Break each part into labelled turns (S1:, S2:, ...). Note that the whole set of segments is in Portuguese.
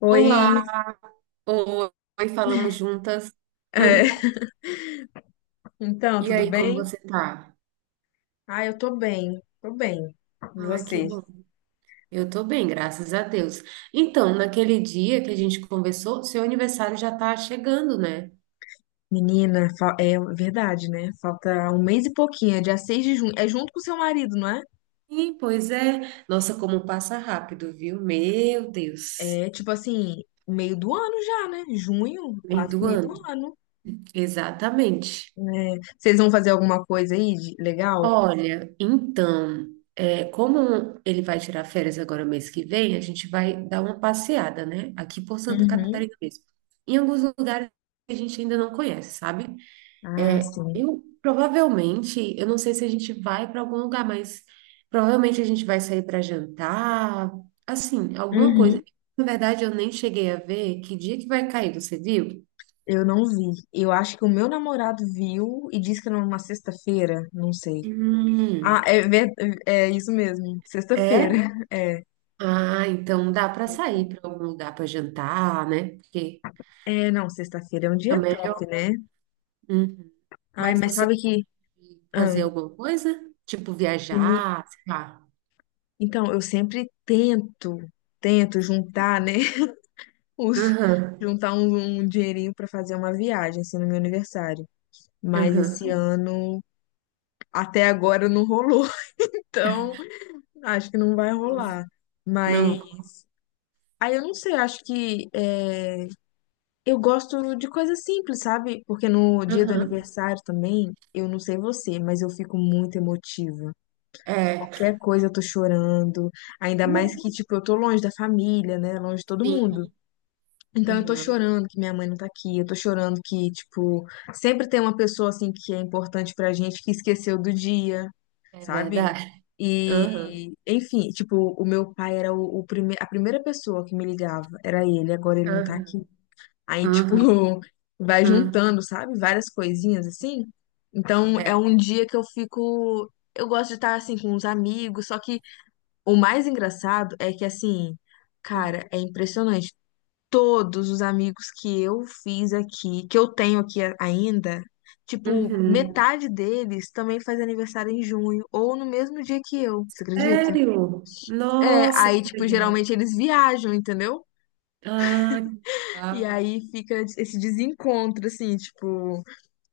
S1: Oi,
S2: Olá, oi, falamos juntas.
S1: é, então,
S2: E
S1: tudo
S2: aí, como
S1: bem?
S2: você tá?
S1: Ah, eu tô bem, tô bem. E
S2: Ah, que
S1: você?
S2: bom. Eu tô bem, graças a Deus. Então, naquele dia que a gente conversou, seu aniversário já tá chegando, né?
S1: Menina, é verdade, né? Falta um mês e pouquinho, é dia 6 de junho. É junto com seu marido, não é?
S2: Sim, pois é. Nossa, como passa rápido, viu? Meu Deus.
S1: É tipo assim, meio do ano já, né? Junho,
S2: Meio
S1: quase que
S2: do
S1: meio do
S2: ano.
S1: ano.
S2: Exatamente.
S1: É, vocês vão fazer alguma coisa aí de legal?
S2: Olha, então, como ele vai tirar férias agora mês que vem, a gente vai dar uma passeada, né? Aqui por Santa
S1: Uhum.
S2: Catarina mesmo. Em alguns lugares que a gente ainda não conhece, sabe?
S1: Ah,
S2: É,
S1: sim.
S2: eu provavelmente, eu não sei se a gente vai para algum lugar, mas provavelmente a gente vai sair para jantar, assim, alguma
S1: Uhum.
S2: coisa. Na verdade, eu nem cheguei a ver que dia que vai cair, você viu?
S1: Eu não vi. Eu acho que o meu namorado viu e disse que era uma sexta-feira, não sei. Ah,
S2: Hum,
S1: é, é isso mesmo. Sexta-feira.
S2: é?
S1: É.
S2: Ah, então dá para
S1: Sexta.
S2: sair para algum lugar para jantar, né? Porque
S1: É, não, sexta-feira é um dia
S2: também é. Melhor.
S1: top, né?
S2: Uhum.
S1: Ai,
S2: Mas
S1: mas
S2: você
S1: sabe
S2: quer
S1: que. ah,
S2: fazer alguma coisa? Tipo
S1: meni-
S2: viajar, sei lá.
S1: então, eu sempre tento, juntar, né? Os,
S2: Aham,
S1: juntar um, um dinheirinho pra fazer uma viagem, assim, no meu aniversário. Mas esse
S2: aham.
S1: ano, até agora, não rolou. Então, acho que não vai
S2: Nossa.
S1: rolar. Mas.
S2: Não,
S1: Aí eu não sei, acho que. É, eu gosto de coisas simples, sabe? Porque no dia do
S2: aham.
S1: aniversário também, eu não sei você, mas eu fico muito emotiva.
S2: É.
S1: Qualquer coisa eu tô chorando, ainda mais
S2: Uhum.
S1: que, tipo, eu tô longe da família, né? Longe de todo
S2: Sim,
S1: mundo. Então eu tô
S2: aham.
S1: chorando que minha mãe não tá aqui, eu tô chorando que, tipo, sempre tem uma pessoa, assim, que é importante pra gente que esqueceu do dia,
S2: É
S1: sabe?
S2: verdade. Aham,
S1: E, enfim, tipo, o meu pai era a primeira pessoa que me ligava, era ele, agora ele não tá
S2: aham,
S1: aqui. Aí, tipo,
S2: aham,
S1: vai
S2: aham.
S1: juntando, sabe? Várias coisinhas assim. Então, é
S2: É.
S1: um dia que eu fico. Eu gosto de estar assim com os amigos, só que o mais engraçado é que, assim,
S2: Uhum.
S1: cara, é impressionante. Todos os amigos que eu fiz aqui, que eu tenho aqui ainda, tipo,
S2: Uhum.
S1: metade deles também faz aniversário em junho, ou no mesmo dia que eu, você acredita?
S2: Sério?
S1: É,
S2: Nossa,
S1: aí,
S2: que
S1: tipo, geralmente
S2: legal.
S1: eles viajam, entendeu?
S2: Ah, que
S1: E
S2: legal.
S1: aí fica esse desencontro, assim, tipo.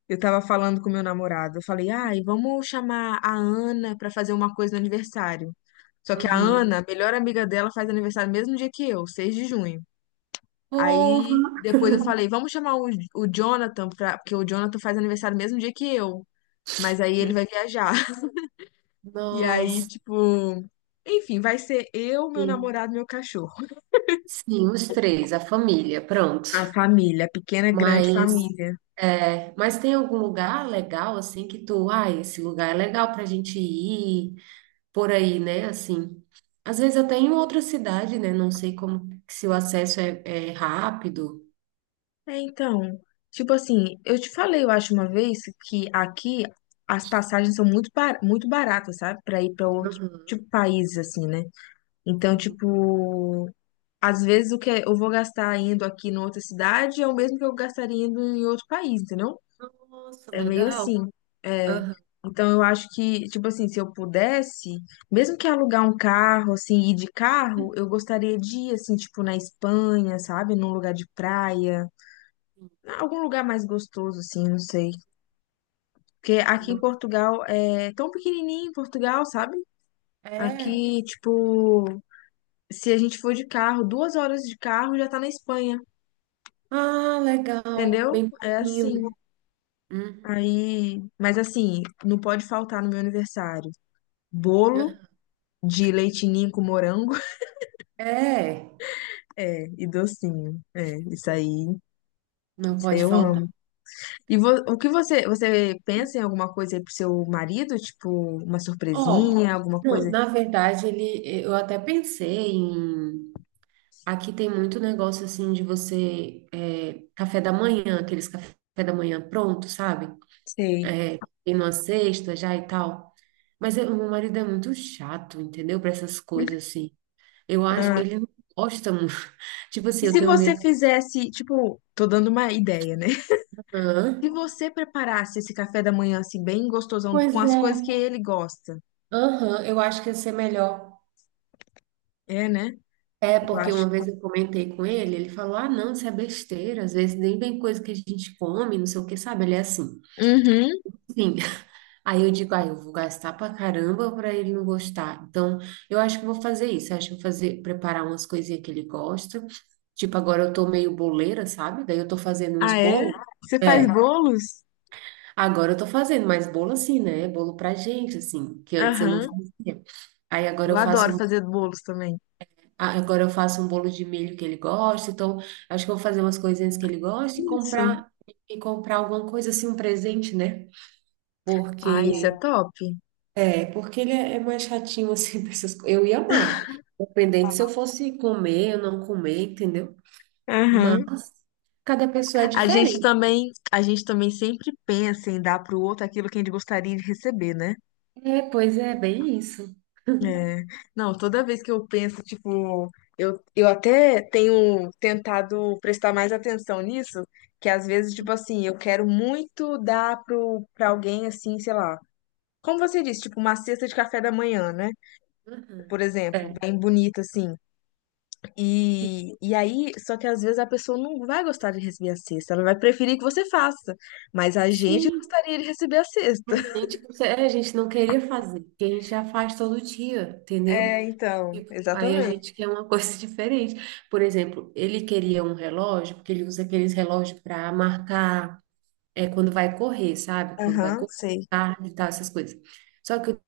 S1: Eu tava falando com meu namorado. Eu falei, ai, vamos chamar a Ana pra fazer uma coisa no aniversário. Só que a
S2: Aham.
S1: Ana, a melhor amiga dela, faz aniversário no mesmo dia que eu, 6 de junho. Aí
S2: Porra.
S1: depois eu falei, o Jonathan, pra, porque o Jonathan faz aniversário no mesmo dia que eu. Mas aí ele vai viajar. E aí,
S2: Nossa.
S1: tipo, enfim, vai ser eu, meu namorado, meu cachorro.
S2: Sim, os três, a família, pronto.
S1: A família, a pequena, grande
S2: Mas,
S1: família.
S2: é, mas tem algum lugar legal, assim, que tu, ah, esse lugar é legal pra gente ir, por aí, né, assim. Às vezes até em outra cidade, né, não sei como, se o acesso é, é rápido.
S1: É, então, tipo assim, eu te falei, eu acho uma vez que aqui as passagens são muito baratas, sabe? Pra ir pra outro
S2: Aham,
S1: tipo país assim, né? Então,
S2: sim.
S1: tipo, às vezes o que é, eu vou gastar indo aqui em outra cidade é o mesmo que eu gastaria indo em outro país, entendeu?
S2: Nossa,
S1: É meio
S2: legal.
S1: assim. É.
S2: Aham.
S1: Então, eu acho que, tipo assim, se eu pudesse, mesmo que alugar um carro, assim, ir de carro, eu gostaria de ir, assim, tipo, na Espanha, sabe? Num lugar de praia.
S2: Sim.
S1: Algum lugar mais gostoso, assim, não sei. Porque
S2: Ai,
S1: aqui em
S2: não.
S1: Portugal é tão pequenininho em Portugal, sabe?
S2: É.
S1: Aqui, tipo, se a gente for de carro, 2 horas de carro já tá na Espanha,
S2: Ah, legal.
S1: entendeu?
S2: Bem
S1: É
S2: pouquinho,
S1: assim.
S2: né? Uhum.
S1: Aí, mas assim, não pode faltar no meu aniversário. Bolo de leite ninho com morango.
S2: É.
S1: É, e docinho. É,
S2: Não
S1: isso aí
S2: pode
S1: eu
S2: faltar.
S1: amo. E o que você, você pensa em alguma coisa aí pro seu marido? Tipo, uma
S2: Ó,
S1: surpresinha, alguma
S2: não,
S1: coisa?
S2: na verdade, ele, eu até pensei em. Aqui tem muito negócio assim de você. É, café da manhã, aqueles café da manhã pronto, sabe?
S1: Sei.
S2: É, tem uma cesta já e tal. Mas meu marido é muito chato, entendeu? Para essas coisas assim. Eu acho.
S1: Ah,
S2: Ele não gosta muito. Tipo
S1: e
S2: assim, eu
S1: se
S2: tenho
S1: você
S2: medo.
S1: fizesse, tipo, tô dando uma ideia, né? Se
S2: Aham.
S1: você preparasse esse café da manhã, assim, bem gostosão,
S2: Pois
S1: com as
S2: é.
S1: coisas que ele gosta.
S2: Aham, eu acho que ia ser melhor.
S1: É, né?
S2: É,
S1: Eu
S2: porque uma
S1: acho.
S2: vez eu comentei com ele, ele falou: ah, não, isso é besteira, às vezes nem vem coisa que a gente come, não sei o que, sabe? Ele é assim.
S1: Uhum.
S2: Sim. Aí eu digo: ah, eu vou gastar pra caramba pra ele não gostar. Então, eu acho que eu vou fazer, preparar umas coisinhas que ele gosta. Tipo, agora eu tô meio boleira, sabe? Daí eu tô fazendo uns
S1: Ah, é?
S2: bolos.
S1: Você faz
S2: É,
S1: bolos?
S2: agora eu tô fazendo, mais bolo assim, né? Bolo pra gente, assim, que antes eu não
S1: Aham.
S2: fazia. Aí agora
S1: Eu
S2: eu faço
S1: adoro
S2: um
S1: fazer bolos também.
S2: Ah, agora eu faço um bolo de milho que ele gosta, então acho que eu vou fazer umas coisinhas que ele gosta
S1: Isso.
S2: e comprar alguma coisa assim, um presente, né?
S1: Ah, isso é
S2: Porque
S1: top.
S2: é, porque ele é mais chatinho assim pra essas coisas. Eu ia amar, dependente se eu fosse comer ou não comer, entendeu? Mas
S1: Aham.
S2: cada pessoa é diferente.
S1: A gente também sempre pensa em dar pro outro aquilo que a gente gostaria de receber, né?
S2: É, pois é, bem isso.
S1: É, não, toda vez que eu penso, tipo, eu até tenho tentado prestar mais atenção nisso, que às vezes, tipo assim, eu quero muito dar pra alguém, assim, sei lá, como você disse, tipo, uma cesta de café da manhã, né?
S2: Uhum.
S1: Por exemplo,
S2: É.
S1: bem bonita, assim. E aí, só que às vezes a pessoa não vai gostar de receber a cesta, ela vai preferir que você faça, mas a gente
S2: Sim,
S1: gostaria de receber a cesta.
S2: a gente não queria fazer, porque a gente já faz todo dia, entendeu?
S1: É, então,
S2: Tipo, aí a
S1: exatamente.
S2: gente quer uma coisa diferente. Por exemplo, ele queria um relógio, porque ele usa aqueles relógios para marcar é, quando vai correr, sabe? Quando vai
S1: Aham,
S2: correr,
S1: sei.
S2: tarde e tal, essas coisas. Só que o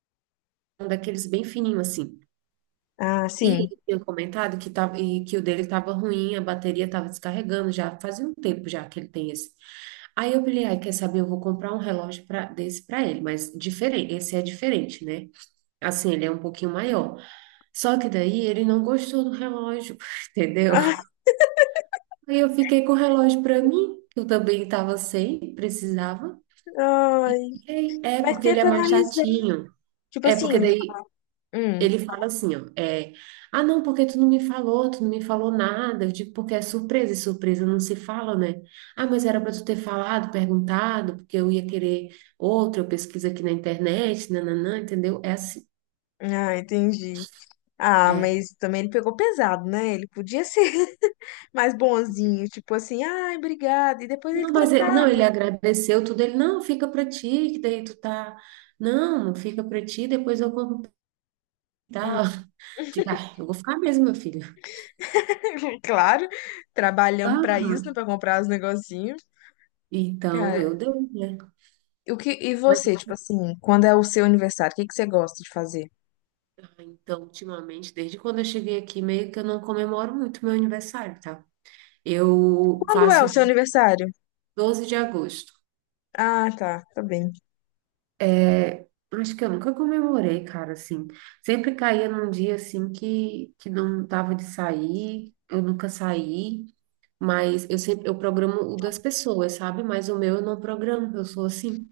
S2: um daqueles bem fininho assim.
S1: Ah,
S2: E
S1: sim.
S2: ele tinha comentado que, tava, e que o dele estava ruim, a bateria estava descarregando já, fazia um tempo já que ele tem esse. Aí eu falei, ai, quer saber? Eu vou comprar um relógio pra, desse para ele, mas diferente, esse é diferente, né? Assim, ele é um pouquinho maior. Só que daí ele não gostou do relógio, entendeu? Aí eu fiquei com o relógio para mim, que eu também estava sem, precisava.
S1: Ah,
S2: E
S1: ai.
S2: fiquei, é,
S1: Mas
S2: porque ele é
S1: tenta
S2: mais
S1: analisar.
S2: chatinho.
S1: Tipo
S2: É,
S1: assim,
S2: porque daí
S1: hum,
S2: ele fala assim, ó, é, ah, não, porque tu não me falou nada. Eu digo, porque é surpresa, e surpresa não se fala, né? Ah, mas era para tu ter falado, perguntado, porque eu ia querer outro, eu pesquiso aqui na internet, nananã, entendeu? É assim,
S1: ah, entendi. Ah,
S2: é.
S1: mas também ele pegou pesado, né? Ele podia ser mais bonzinho, tipo assim, ai, obrigado. E depois ele
S2: Não, mas ele, não, ele
S1: trocava.
S2: agradeceu tudo. Ele, não, fica pra ti, que daí tu tá. Não, fica pra ti, depois eu compro e
S1: Hum.
S2: tal. Diga, ai, eu vou ficar mesmo, meu filho.
S1: Claro, trabalhamos pra isso, né?
S2: Aham.
S1: Pra comprar os negocinhos.
S2: Então,
S1: Cara,
S2: meu Deus, né?
S1: e
S2: Mas
S1: você, tipo
S2: assim,
S1: assim, quando é o seu aniversário, o que que você gosta de fazer?
S2: ah, então, ultimamente, desde quando eu cheguei aqui, meio que eu não comemoro muito meu aniversário, tá? Eu
S1: Quando é o
S2: faço
S1: seu
S2: dia
S1: aniversário?
S2: 12 de agosto.
S1: Ah, tá, tá bem.
S2: É, acho que eu nunca comemorei, cara, assim. Sempre caía num dia assim que não tava de sair, eu nunca saí. Mas eu sempre, eu programo o das pessoas, sabe? Mas o meu eu não programo, eu sou assim.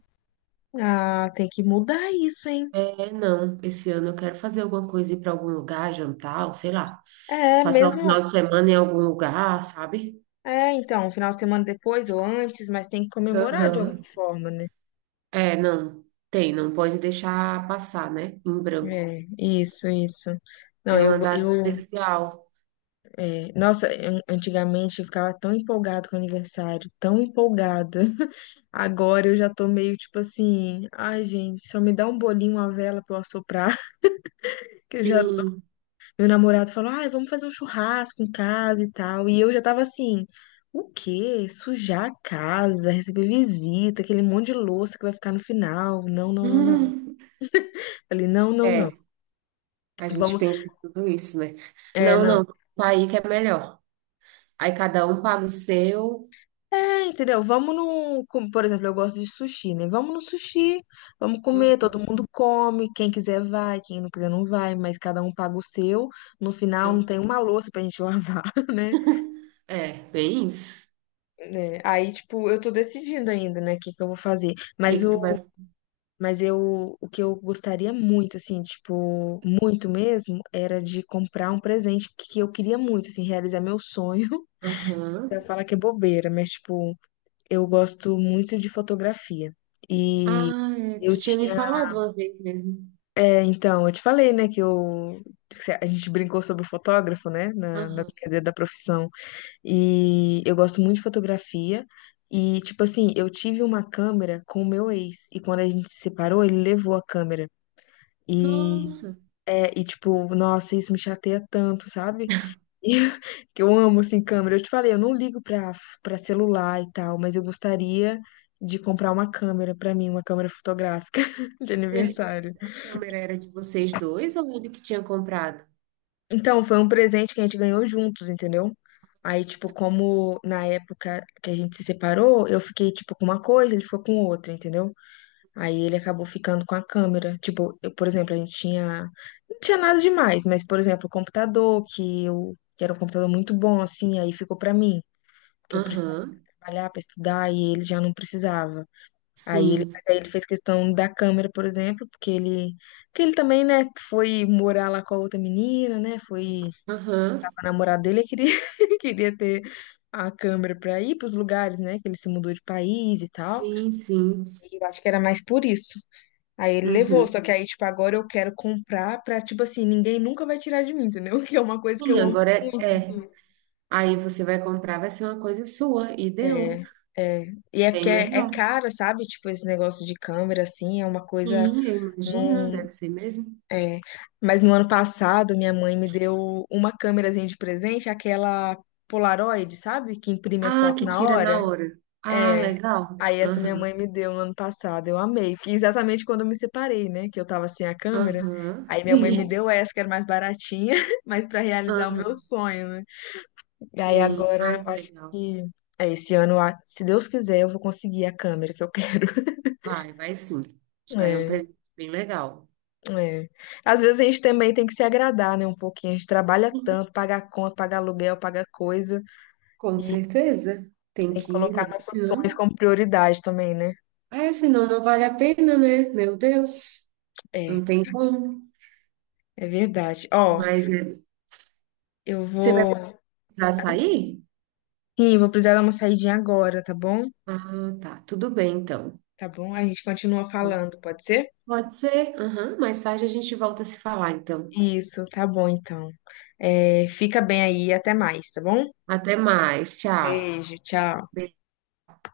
S1: Ah, tem que mudar isso, hein?
S2: É, não, esse ano eu quero fazer alguma coisa, ir para algum lugar, jantar, ou sei lá,
S1: É,
S2: passar o
S1: mesmo,
S2: final de semana em algum lugar, sabe?
S1: é, então, um final de semana depois ou antes, mas tem que comemorar de alguma
S2: Aham.
S1: forma, né?
S2: É, não, tem, não pode deixar passar, né? Em branco.
S1: É, isso, isso. Não,
S2: É uma data
S1: eu,
S2: especial.
S1: é, nossa, antigamente eu ficava tão empolgado com o aniversário, tão empolgada. Agora eu já tô meio tipo assim, ai, gente, só me dá um bolinho, uma vela pra eu assoprar, que eu já tô.
S2: Sim.
S1: Meu namorado falou, ai, vamos fazer um churrasco em casa e tal. E eu já tava assim, o quê? Sujar a casa, receber visita, aquele monte de louça que vai ficar no final. Não, não, não, não.
S2: Hum,
S1: Ele, não, não, não.
S2: é, a gente
S1: Vamos.
S2: pensa em tudo isso, né?
S1: É,
S2: Não,
S1: não.
S2: não, tá aí que é melhor. Aí cada um paga o seu.
S1: É, entendeu? Vamos no. com- Por exemplo, eu gosto de sushi, né? Vamos no sushi, vamos comer,
S2: Hum,
S1: todo mundo come. Quem quiser vai, quem não quiser não vai, mas cada um paga o seu. No final não
S2: não.
S1: tem uma louça pra gente lavar, né?
S2: É, bem isso.
S1: Né? Aí, tipo, eu tô decidindo ainda, né, o que que eu vou fazer.
S2: O que
S1: Mas
S2: que tu vai
S1: o, mas eu, o que eu gostaria muito, assim, tipo, muito mesmo, era de comprar um presente que eu queria muito, assim, realizar meu sonho. Pra
S2: Aham.
S1: falar que é bobeira, mas, tipo, eu gosto muito de fotografia. E
S2: Ah, é,
S1: eu
S2: tu tinha me
S1: tinha.
S2: falado uma vez mesmo.
S1: É, então, eu te falei, né, que eu. Que a gente brincou sobre o fotógrafo, né, na
S2: Aham.
S1: brincadeira da profissão. E eu gosto muito de fotografia. E, tipo assim, eu tive uma câmera com o meu ex. E quando a gente se separou, ele levou a câmera. E.
S2: Nossa,
S1: É, e tipo, nossa, isso me chateia tanto, sabe? E que eu amo assim câmera. Eu te falei, eu não ligo pra para celular e tal, mas eu gostaria de comprar uma câmera pra mim, uma câmera fotográfica de
S2: mas ele,
S1: aniversário.
S2: mas a câmera era de vocês dois ou ele que tinha comprado?
S1: Então, foi um presente que a gente ganhou juntos, entendeu? Aí, tipo, como na época que a gente se separou, eu fiquei, tipo, com uma coisa, ele ficou com outra, entendeu? Aí ele acabou ficando com a câmera. Tipo, eu, por exemplo, a gente tinha. Não tinha nada demais, mas, por exemplo, o computador, que eu. Que era um computador muito bom, assim, aí ficou pra mim. Que eu precisava
S2: Aham.
S1: trabalhar para estudar e ele já não precisava.
S2: Sim.
S1: Mas aí ele fez questão da câmera, por exemplo, porque ele também, né, foi morar lá com a outra menina, né, foi com
S2: Aham.
S1: a namorada dele, ele queria, queria ter a câmera para ir para os lugares, né, que ele se mudou de país e tal.
S2: Sim, sim.
S1: E eu acho que era mais por isso. Aí ele levou,
S2: Uhum.
S1: só que aí, tipo, agora eu quero comprar pra, tipo assim, ninguém nunca vai tirar de mim, entendeu? Que é uma coisa que
S2: Sim,
S1: eu amo
S2: agora é,
S1: muito,
S2: é.
S1: assim.
S2: Aí você vai comprar, vai ser uma coisa sua e deu.
S1: É, é. E é
S2: Bem
S1: porque é
S2: melhor.
S1: caro, sabe? Tipo, esse negócio de câmera, assim, é uma coisa.
S2: Sim, eu imagino,
S1: Não,
S2: deve ser mesmo.
S1: é. Mas no ano passado, minha mãe me deu uma câmerazinha de presente, aquela Polaroid, sabe? Que imprime a
S2: Ah,
S1: foto
S2: que
S1: na
S2: tira na
S1: hora.
S2: hora. Ah,
S1: É.
S2: legal.
S1: Aí essa minha
S2: Aham.
S1: mãe me deu no ano passado. Eu amei. Que exatamente quando eu me separei, né? Que eu tava sem a câmera.
S2: Aham.
S1: Aí minha mãe me
S2: Sim.
S1: deu essa, que era mais baratinha, mas pra realizar o meu
S2: Aham.
S1: sonho, né? E aí
S2: Sim. Ai,
S1: agora
S2: que
S1: eu acho
S2: legal.
S1: que é esse ano, se Deus quiser, eu vou conseguir a câmera que eu quero.
S2: Vai, vai sim. Já é um
S1: É,
S2: presente bem legal.
S1: é. Às vezes a gente também tem que se agradar, né, um pouquinho. A gente trabalha tanto, paga a conta, paga aluguel, paga coisa
S2: Com
S1: e
S2: certeza. Tem
S1: tem que
S2: que ir, né?
S1: colocar nossos sonhos
S2: Senão,
S1: como prioridade também, né?
S2: é, senão não vale a pena, né? Meu Deus,
S1: É,
S2: não tem como.
S1: é verdade. Ó,
S2: Mas é,
S1: eu
S2: você vai
S1: vou,
S2: precisar sair?
S1: sim, vou precisar dar uma saidinha agora, tá bom?
S2: Ah, tá. Tudo bem, então.
S1: Tá bom? A gente continua falando, pode ser?
S2: Pode ser. Aham, mais tarde a gente volta a se falar, então.
S1: Isso, tá bom então. É, fica bem aí, até mais, tá bom?
S2: Até mais. Tchau.
S1: Beijo, tchau.